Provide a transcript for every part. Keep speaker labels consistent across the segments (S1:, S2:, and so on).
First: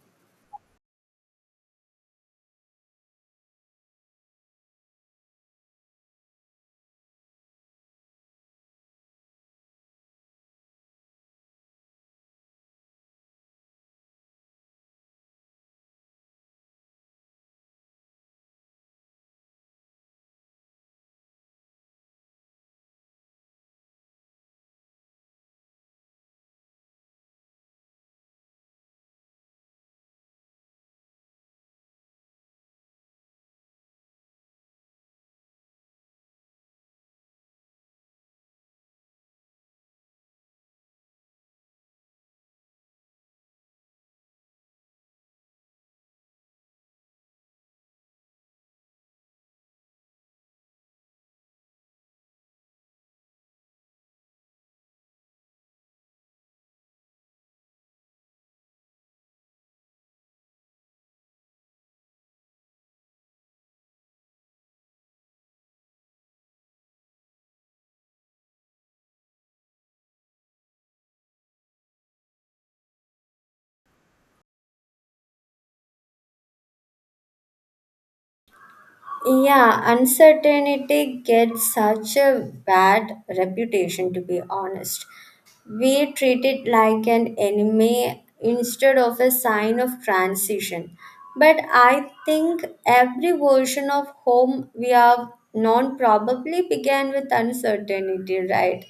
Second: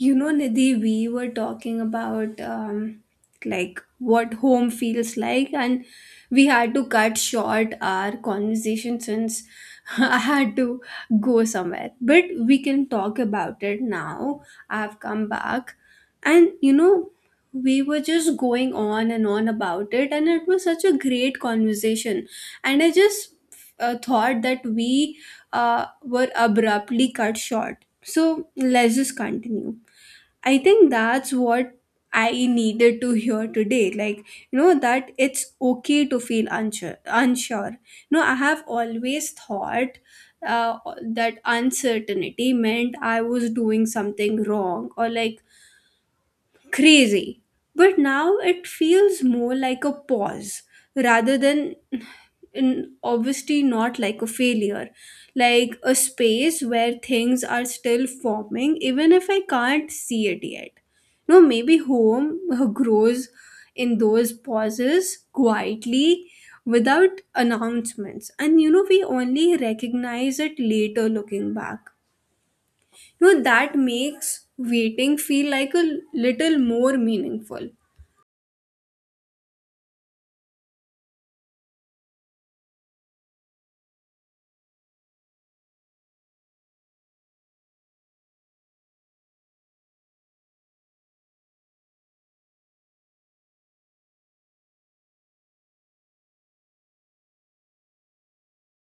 S1: You know, Nidhi, we were talking about like what home feels like, and we had to cut short our conversation since I had to go somewhere. But we can talk about it now. I've come back, and you know, we were just going on and on about it, and it was such a great conversation. And I just thought that we were abruptly cut short. So let's just continue. I think that's what I needed to hear today. Like, you know, that it's okay to feel unsure. No, I have always thought that uncertainty meant I was doing something wrong or like crazy. But now it feels more like a pause rather than in obviously not like a failure, like a space where things are still forming, even if I can't see it yet. No, maybe home grows in those pauses quietly, without announcements, and you know, we only recognize it later, looking back. You know, that makes waiting feel like a little more meaningful.
S2: Yeah, uncertainty gets such a bad reputation, to be honest. We treat it like an enemy instead of a sign of transition. But I think every version of home we have known probably began with uncertainty, right?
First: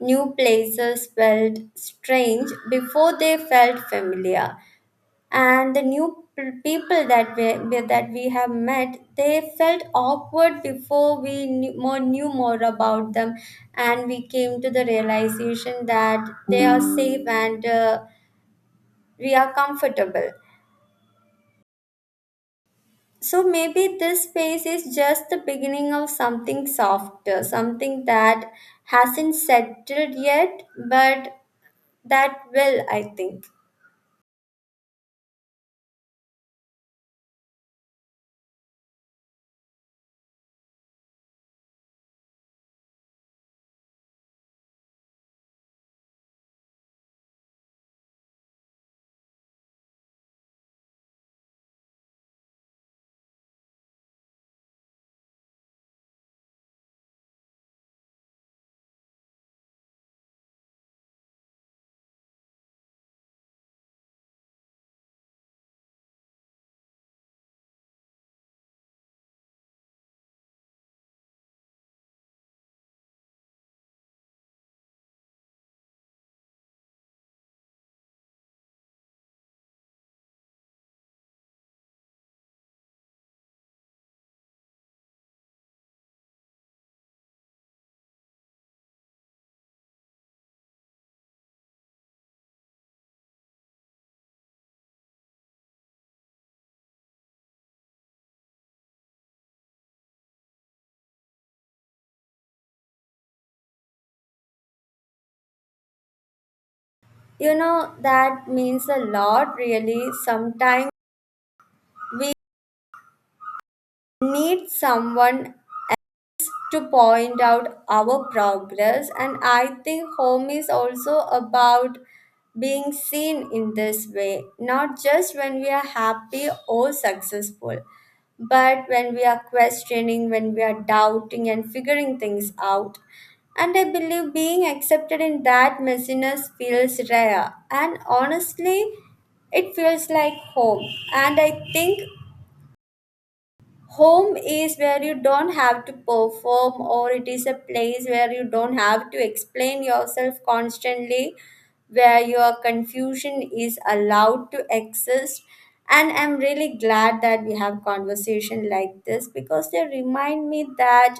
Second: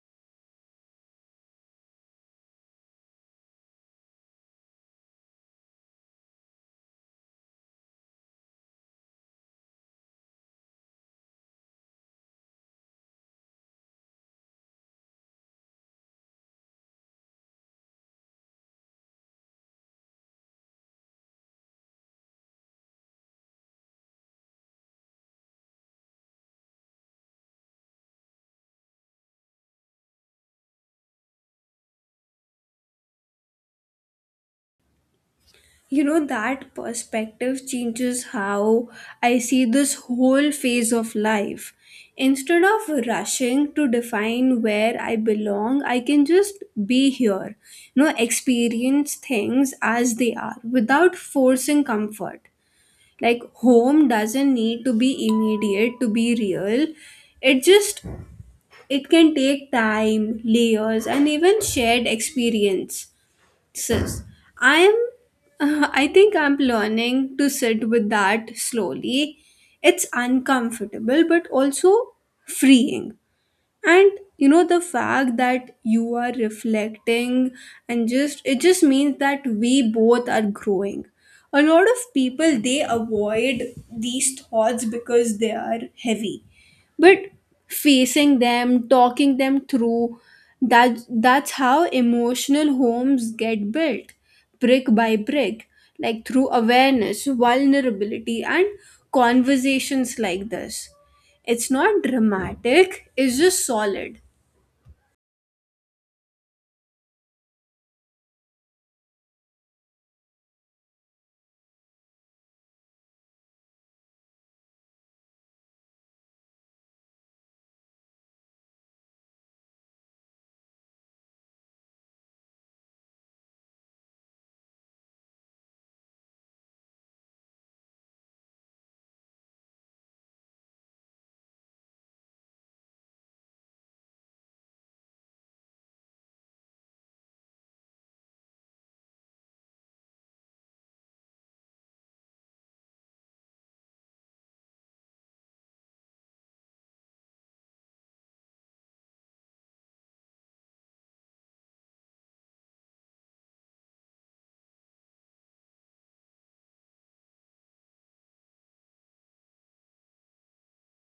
S2: New places felt strange before they felt familiar, and the new people that we have met, they felt awkward before we knew more about them, and we came to the realization that they are safe and we are comfortable. So maybe this space is just the beginning of something softer, something that hasn't settled yet, but that will, I think.
S1: You know, that perspective changes how I see this whole phase of life. Instead of rushing to define where I belong, I can just be here, you know, experience things as they are without forcing comfort. Like home doesn't need to be immediate to be real. It just, it can take time, layers, and even shared experience. Sis, I'm I think I'm learning to sit with that slowly. It's uncomfortable but also freeing. And you know, the fact that you are reflecting, and just, it just means that we both are growing. A lot of people, they avoid these thoughts because they are heavy, but facing them, talking them through, that's how emotional homes get built, brick by brick, like through awareness, vulnerability, and conversations like this. It's not dramatic, it's just solid.
S2: You know that means a lot. Really, sometimes we need someone to point out our progress, and I think home is also about being seen in this way, not just when we are happy or successful, but when we are questioning, when we are doubting and figuring things out. And I believe being accepted in that messiness feels rare, and honestly it feels like home. And I think home is where you don't have to perform, or it is a place where you don't have to explain yourself constantly, where your confusion is allowed to exist. And I'm really glad that we have conversation like this, because they remind me that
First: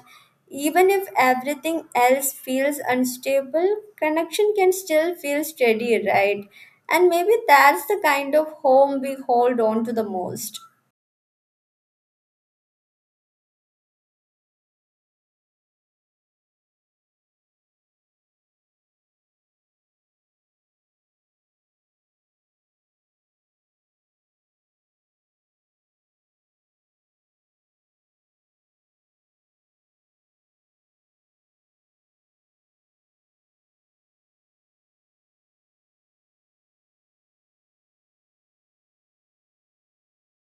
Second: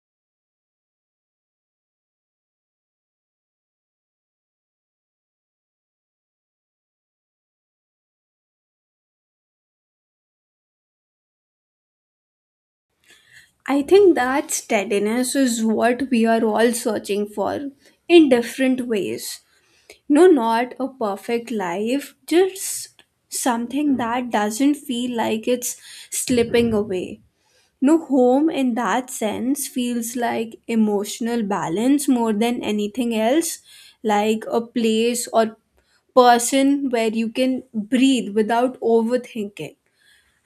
S2: even if everything else feels unstable, connection can still feel steady, right? And maybe that's the kind of home we hold on to the most.
S1: I think that steadiness is what we are all searching for in different ways. No, not a perfect life, just something that doesn't feel like it's slipping away. No, home in that sense feels like emotional balance more than anything else, like a place or person where you can breathe without overthinking.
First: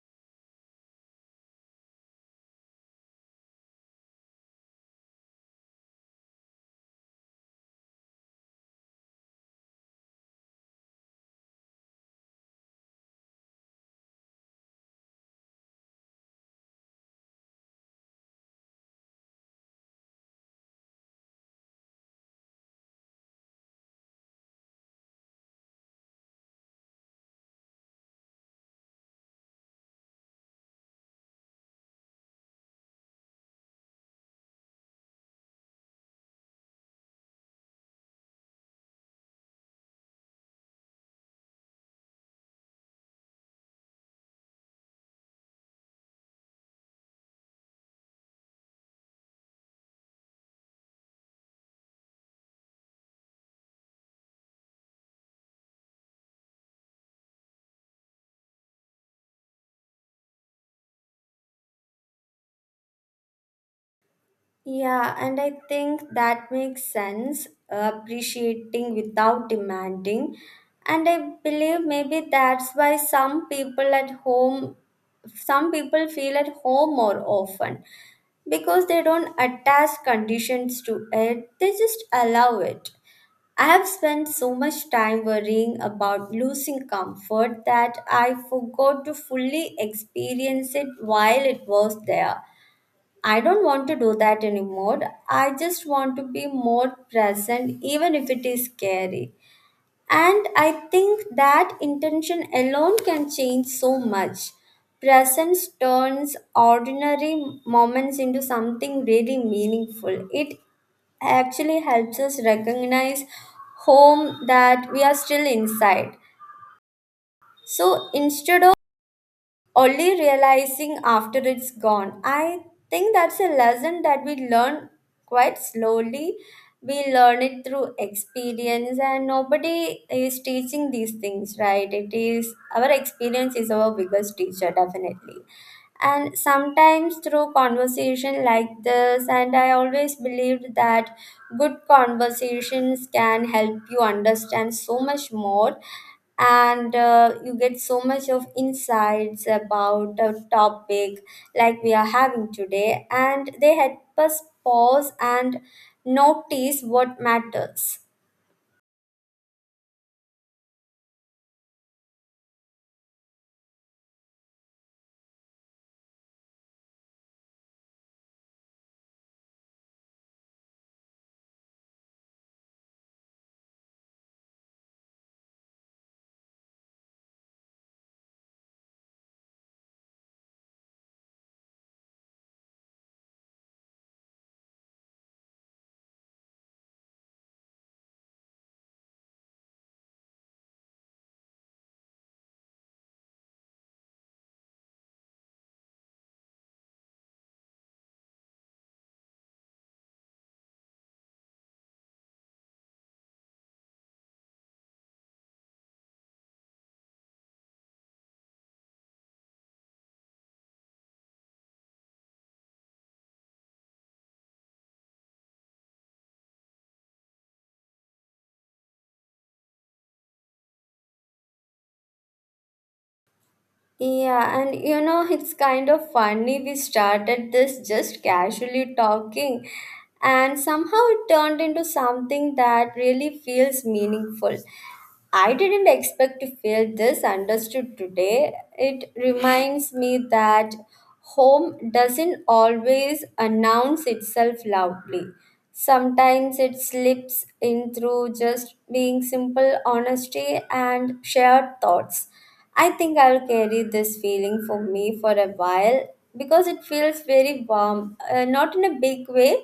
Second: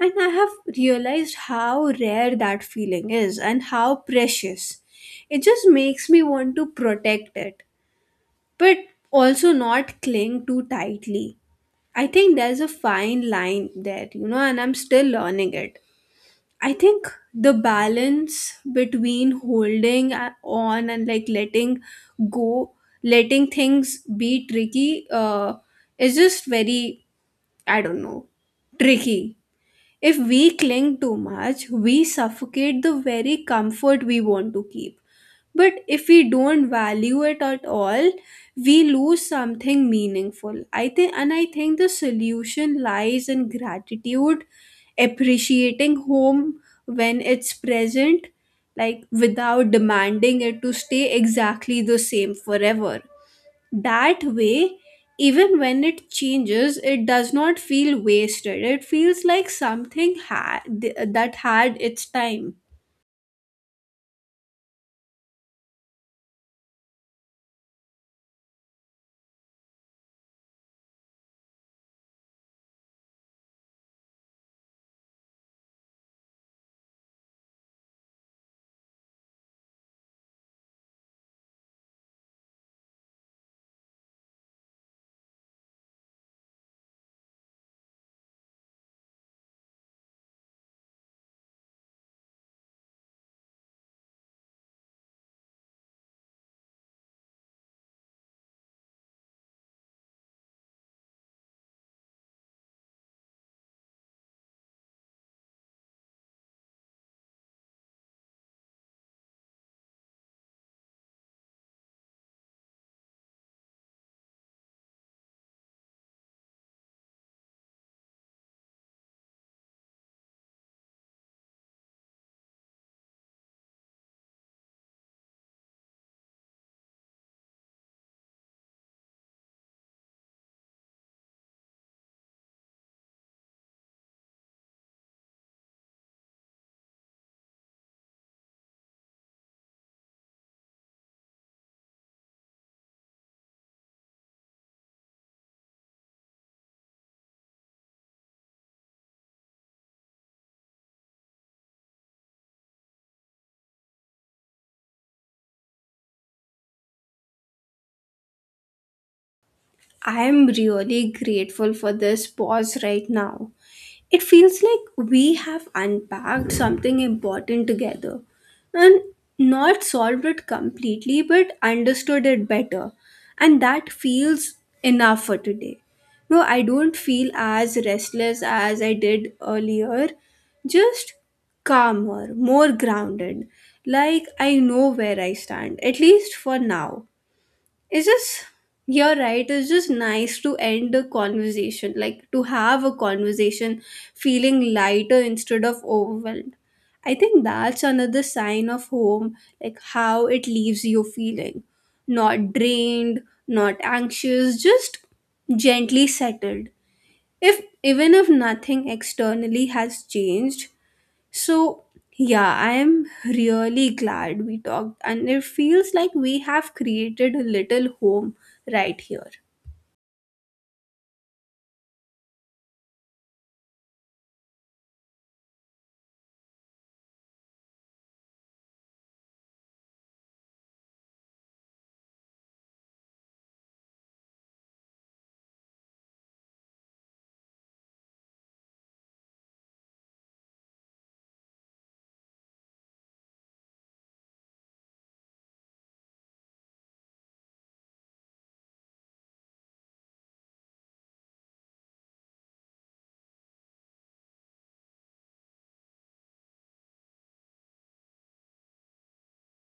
S1: And I have realized how rare that feeling is and how precious. It just makes me want to protect it, but also not cling too tightly. I think there's a fine line there, you know, and I'm still learning it. I think the balance between holding on and like letting go, letting things be tricky, is just very, I don't know, tricky. If we cling too much, we suffocate the very comfort we want to keep. But if we don't value it at all, we lose something meaningful, I think. And I think the solution lies in gratitude, appreciating home when it's present, like without demanding it to stay exactly the same forever. That way, even when it changes, it does not feel wasted. It feels like something that had its time.
S2: Yeah, and I think that makes sense, appreciating without demanding. And I believe maybe that's why some people at home, some people feel at home more often, because they don't attach conditions to it, they just allow it. I have spent so much time worrying about losing comfort that I forgot to fully experience it while it was there. I don't want to do that anymore. I just want to be more present, even if it is scary. And I think that intention alone can change so much. Presence turns ordinary moments into something really meaningful. It actually helps us recognize home that we are still inside. So instead of only realizing after it's gone. I think that's a lesson that we learn quite slowly. We learn it through experience, and nobody is teaching these things, right? It is our experience is our biggest teacher, definitely, and sometimes through conversation like this. And I always believed that good conversations can help you understand so much more, and you get so much of insights about a topic like we are having today, and they help us pause and notice what matters.
S1: I am really grateful for this pause right now. It feels like we have unpacked something important together, and not solved it completely but understood it better, and that feels enough for today. No, I don't feel as restless as I did earlier, just calmer, more grounded, like I know where I stand, at least for now. It's just, you're right. It's just nice to end a conversation, like to have a conversation feeling lighter instead of overwhelmed. I think that's another sign of home, like how it leaves you feeling not drained, not anxious, just gently settled. If, even if nothing externally has changed, so, yeah, I am really glad we talked, and it feels like we have created a little home right here.
S2: Yeah, and you know, it's kind of funny. We started this just casually talking, and somehow it turned into something that really feels meaningful. I didn't expect to feel this understood today. It reminds me that home doesn't always announce itself loudly. Sometimes it slips in through just being simple honesty and shared thoughts. I think I'll carry this feeling for me for a while because it feels very warm, not in a big way,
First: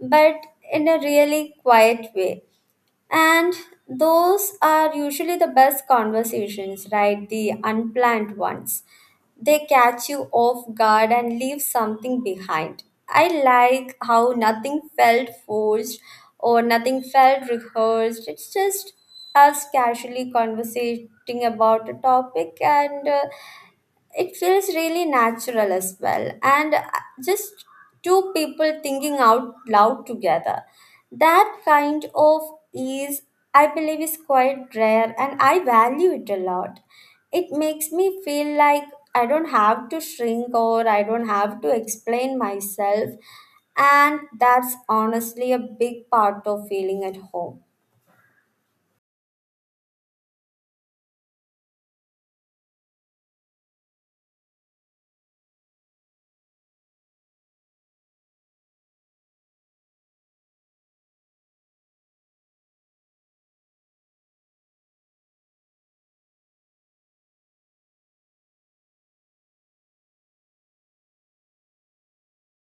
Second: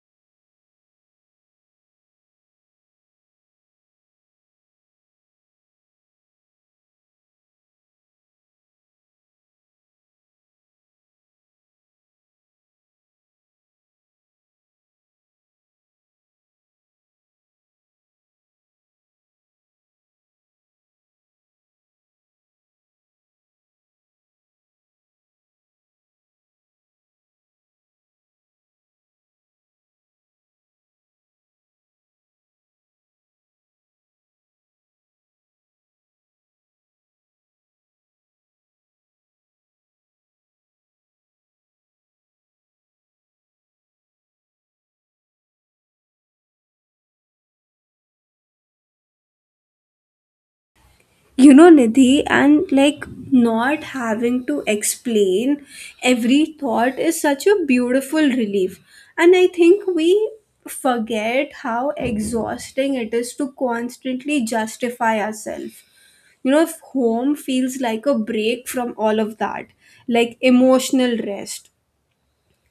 S2: but in a really quiet way. And those are usually the best conversations, right? The unplanned ones. They catch you off guard and leave something behind. I like how nothing felt forced or nothing felt rehearsed. It's just us casually conversating about a topic, and it feels really natural as well, and just two people thinking out loud together. That kind of ease, I believe, is quite rare, and I value it a lot. It makes me feel like I don't have to shrink, or I don't have to explain myself, and that's honestly a big part of feeling at home.
S1: You know, Nidhi, and like not having to explain every thought is such a beautiful relief. And I think we forget how exhausting it is to constantly justify ourselves. You know, if home feels like a break from all of that, like emotional rest,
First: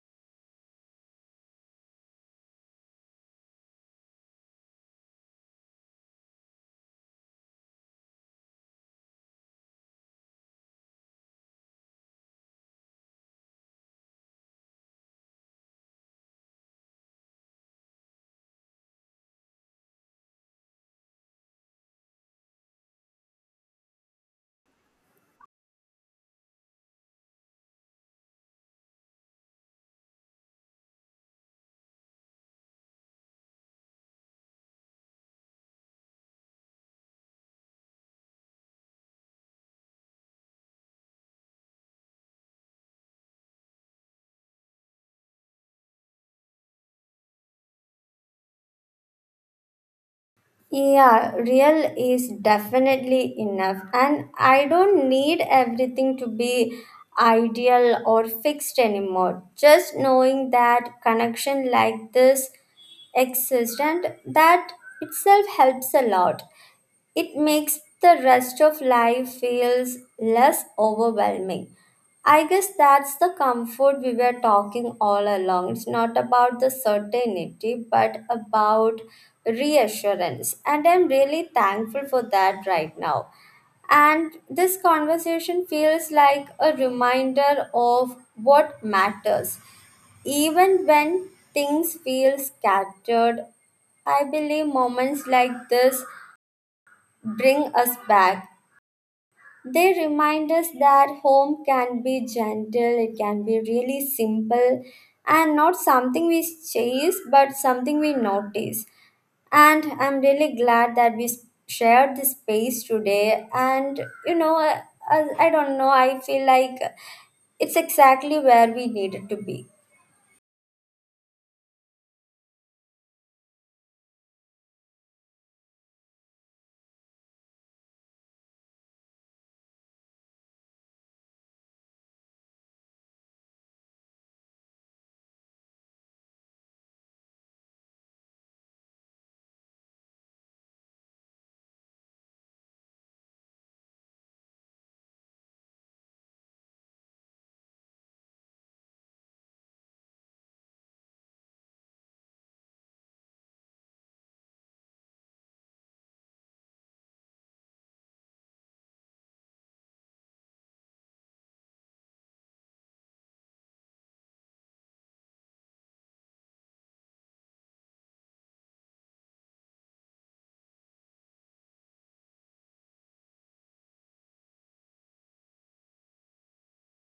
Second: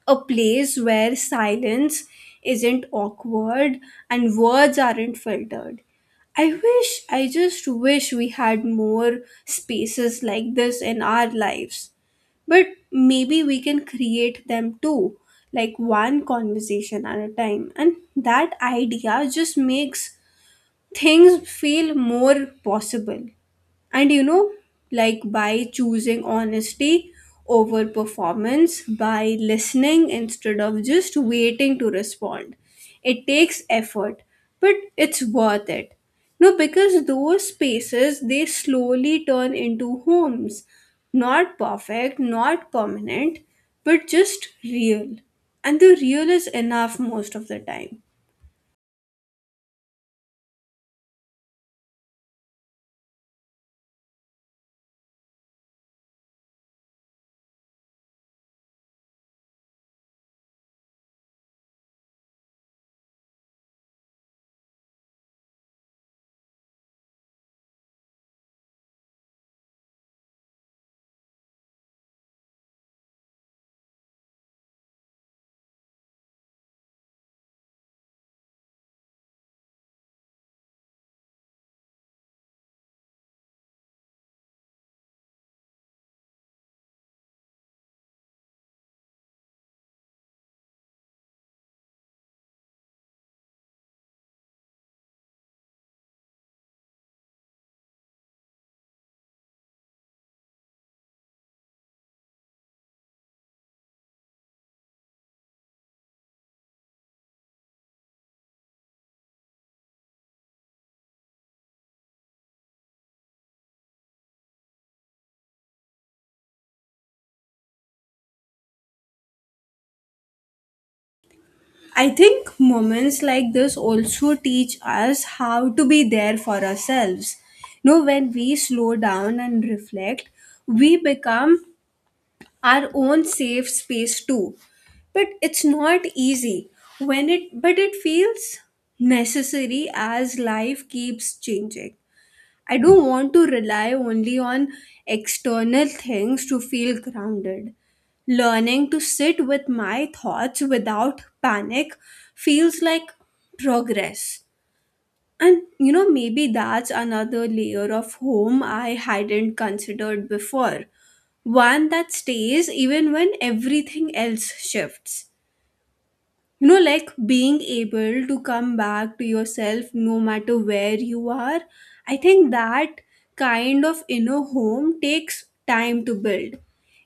S1: a place where silence isn't awkward and words aren't filtered. I wish, I just wish we had more spaces like this in our lives. But maybe we can create them too, like one conversation at a time. And that idea just makes things feel more possible. And you know, like by choosing honesty over performance, by listening instead of just waiting to respond, it takes effort, but it's worth it. No, because those spaces, they slowly turn into homes, not perfect, not permanent, but just real. And the real is enough most of the time.
S2: Yeah, real is definitely enough, and I don't need everything to be ideal or fixed anymore. Just knowing that connection like this exists, and that itself helps a lot. It makes the rest of life feels less overwhelming. I guess that's the comfort we were talking all along. It's not about the certainty, but about reassurance. And I'm really thankful for that right now. And this conversation feels like a reminder of what matters. Even when things feel scattered, I believe moments like this bring us back. They remind us that home can be gentle, it can be really simple, and not something we chase, but something we notice. And I'm really glad that we shared this space today. And you know, I don't know, I feel like it's exactly where we needed to be.
S1: I think moments like this also teach us how to be there for ourselves. You know, when we slow down and reflect, we become our own safe space too. But it's not easy when it, but it feels necessary as life keeps changing. I don't want to rely only on external things to feel grounded. Learning to sit with my thoughts without panic feels like progress. And you know, maybe that's another layer of home I hadn't considered before. One that stays even when everything else shifts. You know, like being able to come back to yourself no matter where you are. I think that kind of inner home takes time to build.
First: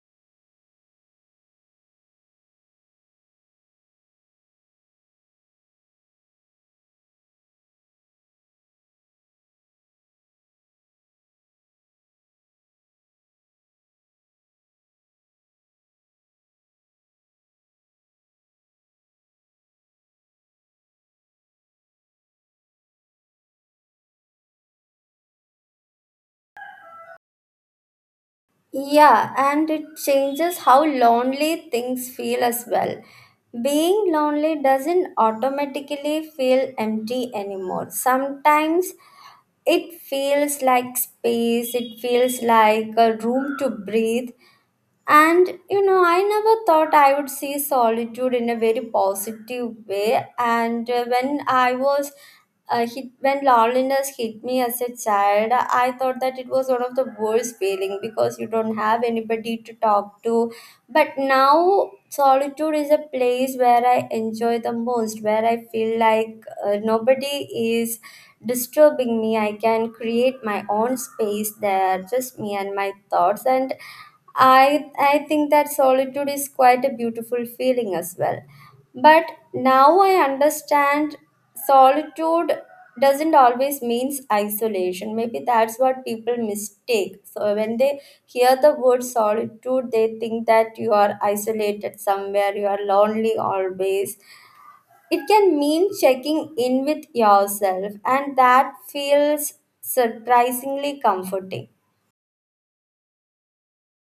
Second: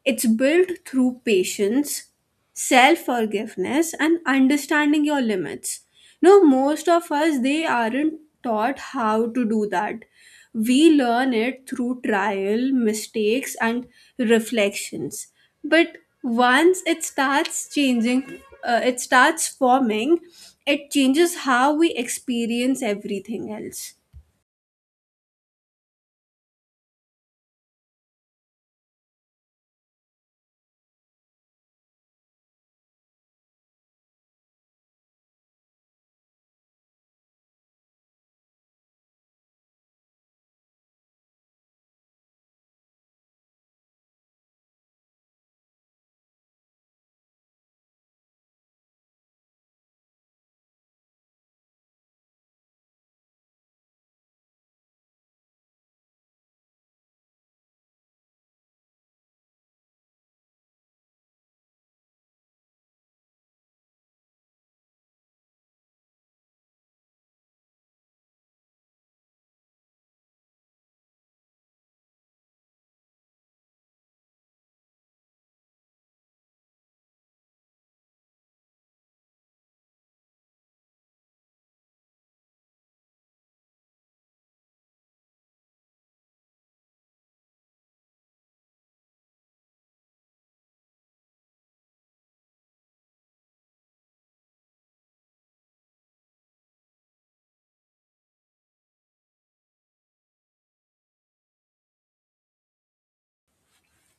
S1: It's built through patience, self forgiveness, and understanding your limits. No, most of us, they aren't taught how to do that. We learn it through trial, mistakes, and reflections. But once it starts changing, it starts forming, it changes how we experience everything else.
S2: Yeah, and it changes how lonely things feel as well. Being lonely doesn't automatically feel empty anymore. Sometimes it feels like space, it feels like a room to breathe. And you know, I never thought I would see solitude in a very positive way. And when loneliness hit me as a child, I thought that it was one of the worst feeling, because you don't have anybody to talk to. But now solitude is a place where I enjoy the most, where I feel like nobody is disturbing me. I can create my own space there, just me and my thoughts. And I think that solitude is quite a beautiful feeling as well. But now I understand solitude doesn't always means isolation. Maybe that's what people mistake. So when they hear the word solitude, they think that you are isolated somewhere, you are lonely always. It can mean checking in with yourself, and that feels surprisingly comforting.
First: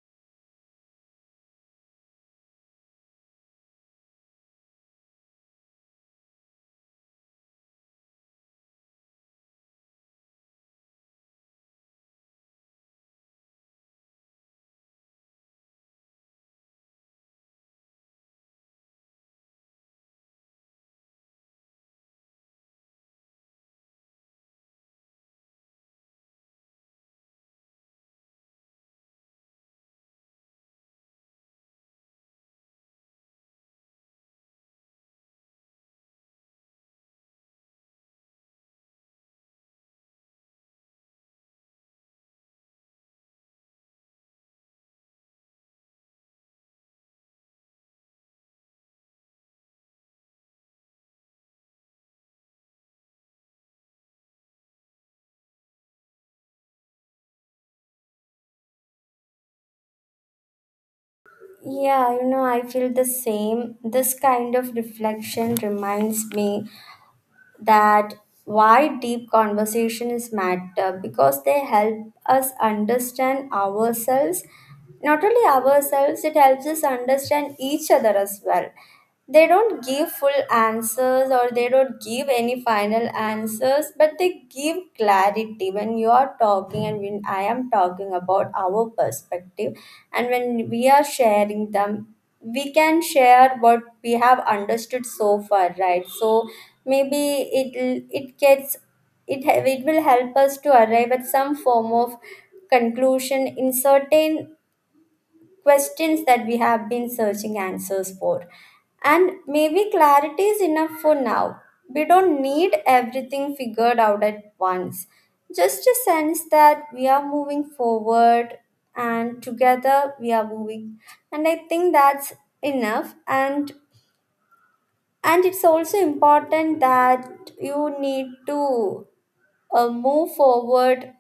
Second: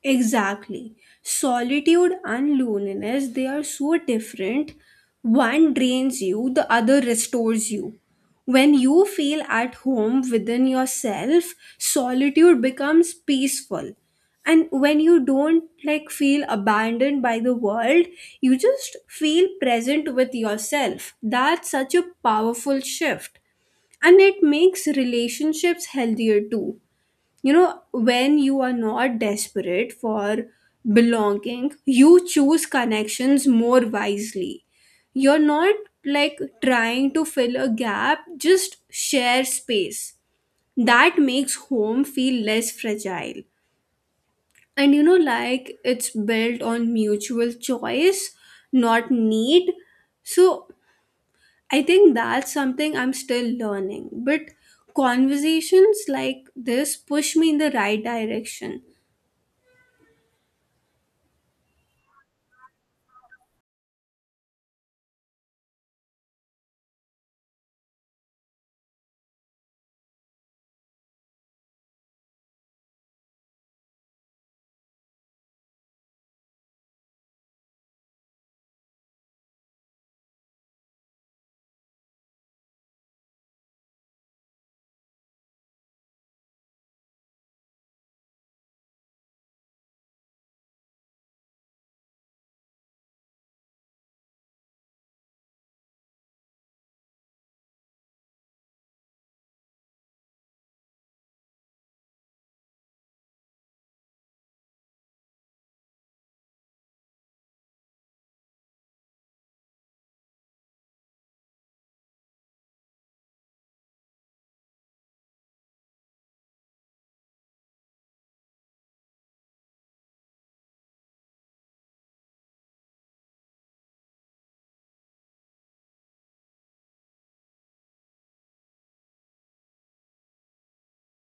S1: Exactly. Solitude and loneliness, they are so different. One drains you, the other restores you. When you feel at home within yourself, solitude becomes peaceful. And when you don't like feel abandoned by the world, you just feel present with yourself. That's such a powerful shift. And it makes relationships healthier too. You know, when you are not desperate for belonging, you choose connections more wisely. You're not like trying to fill a gap, just share space. That makes home feel less fragile. And you know, like it's built on mutual choice, not need. So I think that's something I'm still learning, but conversations like this push me in the right direction.
S2: Yeah, you know, I feel the same. This kind of reflection reminds me that why deep conversations matter, because they help us understand ourselves. Not only ourselves, it helps us understand each other as well. They don't give full answers, or they don't give any final answers, but they give clarity when you are talking and when I am talking about our perspective. And when we are sharing them, we can share what we have understood so far, right? So maybe it it gets it ha- it will help us to arrive at some form of conclusion in certain questions that we have been searching answers for. And maybe clarity is enough for now. We don't need everything figured out at once. Just a sense that we are moving forward, and together we are moving. And I think that's enough. And it's also important that you need to move forward.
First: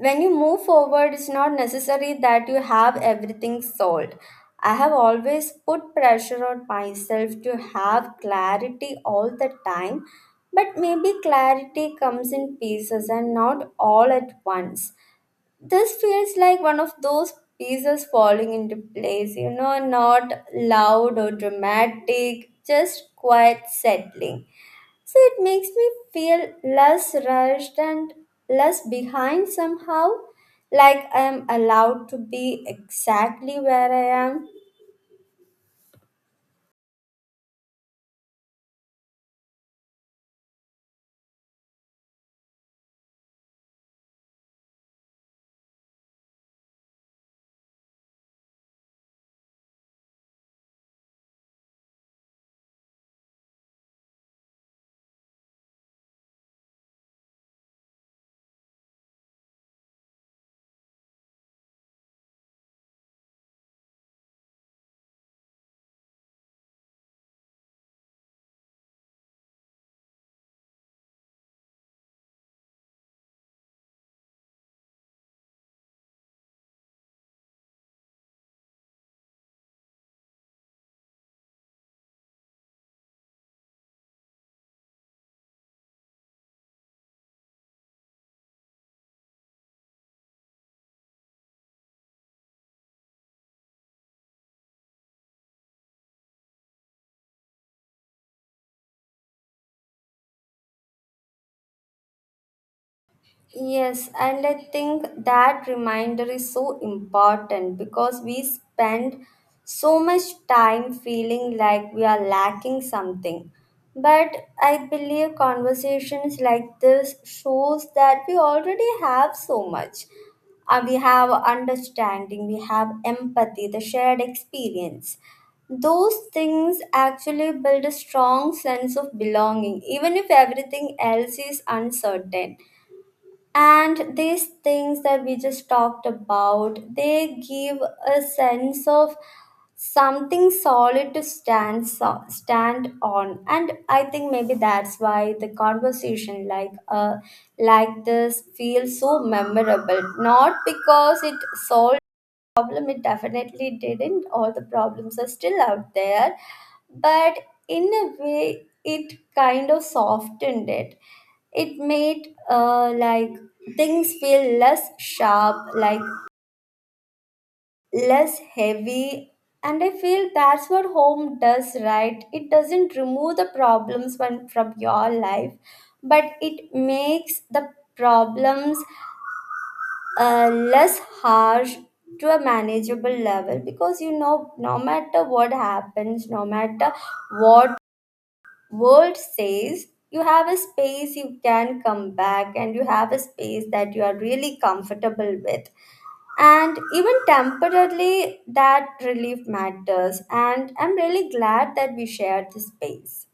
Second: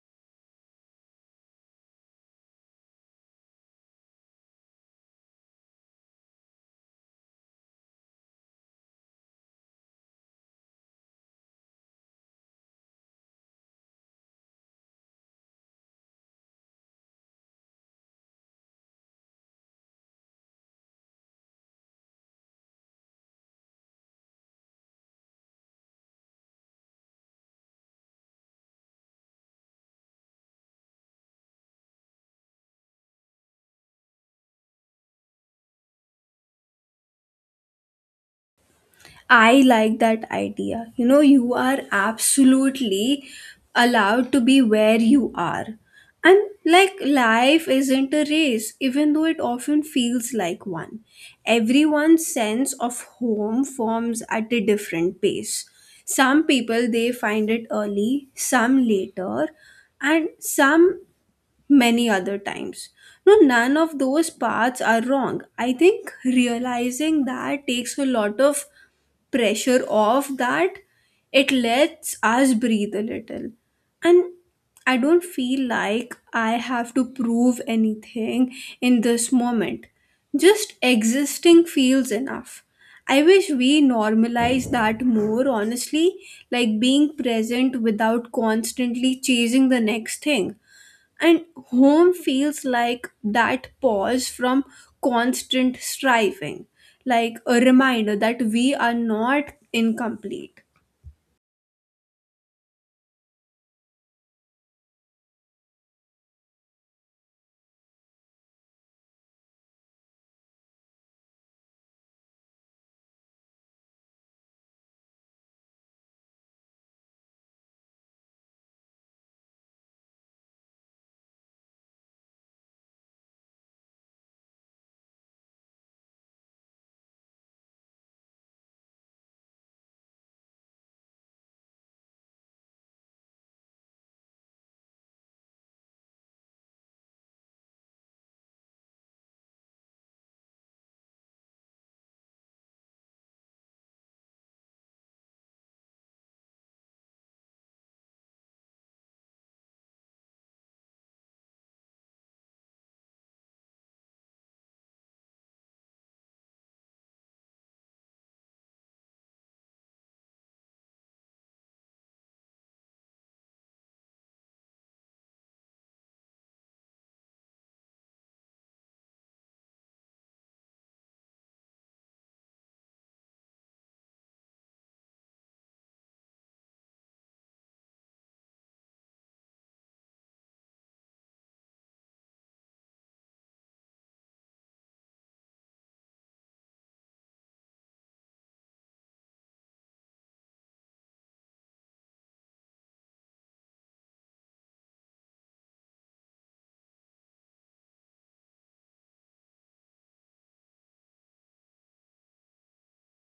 S2: When you move forward, it's not necessary that you have everything solved. I have always put pressure on myself to have clarity all the time, but maybe clarity comes in pieces and not all at once. This feels like one of those pieces falling into place, you know, not loud or dramatic, just quiet settling. So it makes me feel less rushed and less behind somehow, like I am allowed to be exactly where I am.
S1: I like that idea. You know, you are absolutely allowed to be where you are. And like life isn't a race, even though it often feels like one. Everyone's sense of home forms at a different pace. Some people, they find it early, some later, and some many other times. No, none of those paths are wrong. I think realizing that takes a lot of pressure off, that it lets us breathe a little. And I don't feel like I have to prove anything in this moment. Just existing feels enough. I wish we normalize that more honestly, like being present without constantly chasing the next thing. And home feels like that pause from constant striving, like a reminder that we are not incomplete.
S2: Yes, and I think that reminder is so important, because we spend so much time feeling like we are lacking something. But I believe conversations like this shows that we already have so much. We have understanding, we have empathy, the shared experience. Those things actually build a strong sense of belonging, even if everything else is uncertain, and these things that we just talked about, they give a sense of something solid to stand on. And I think maybe that's why the conversation like this feels so memorable, not because it solves problem. It definitely didn't, all the problems are still out there, but in a way, it kind of softened it. It made like things feel less sharp, like less heavy. And I feel that's what home does, right? It doesn't remove the problems when, from your life, but it makes the problems less harsh, to a manageable level. Because you know, no matter what happens, no matter what world says, you have a space you can come back, and you have a space that you are really comfortable with. And even temporarily, that relief matters, and I'm really glad that we shared this space.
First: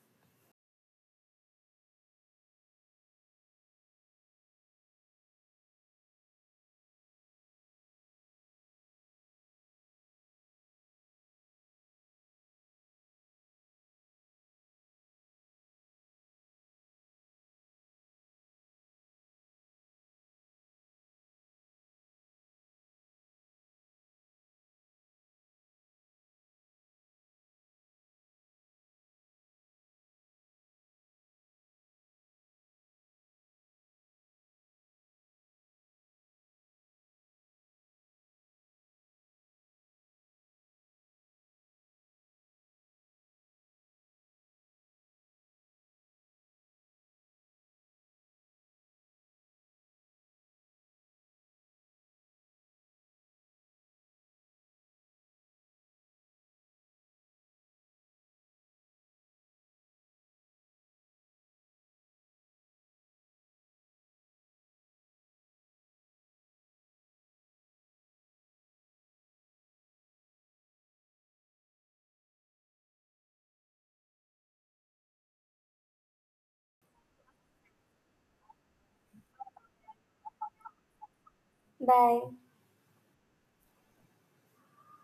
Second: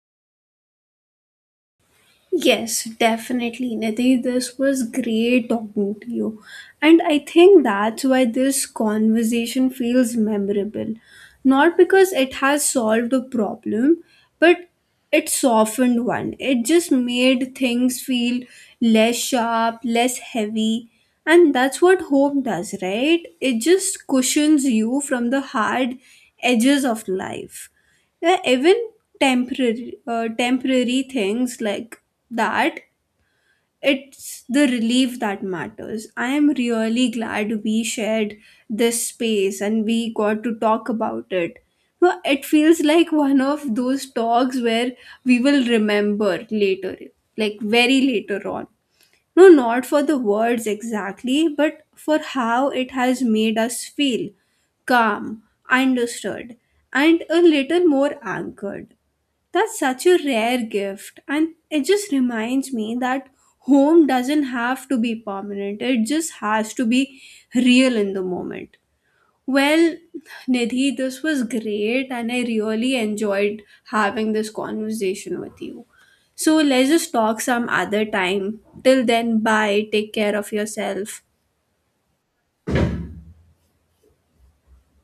S1: Yes, definitely, Nidhi. This was great talking to you. And I think that's why this conversation feels memorable. Not because it has solved a problem, but it softened one. It just made things feel less sharp, less heavy. And that's what hope does, right? It just cushions you from the hard edges of life. Yeah, even temporary, temporary things like that, it's the relief that matters. I am really glad we shared this space and we got to talk about it. Well, it feels like one of those talks where we will remember later, like very later on. No, not for the words exactly, but for how it has made us feel calm, understood, and a little more anchored. That's such a rare gift, and it just reminds me that home doesn't have to be permanent, it just has to be real in the moment. Well, Nidhi, this was great, and I really enjoyed having this conversation with you. So, let's just talk some other time. Till then, bye, take care of yourself.
S2: Bye.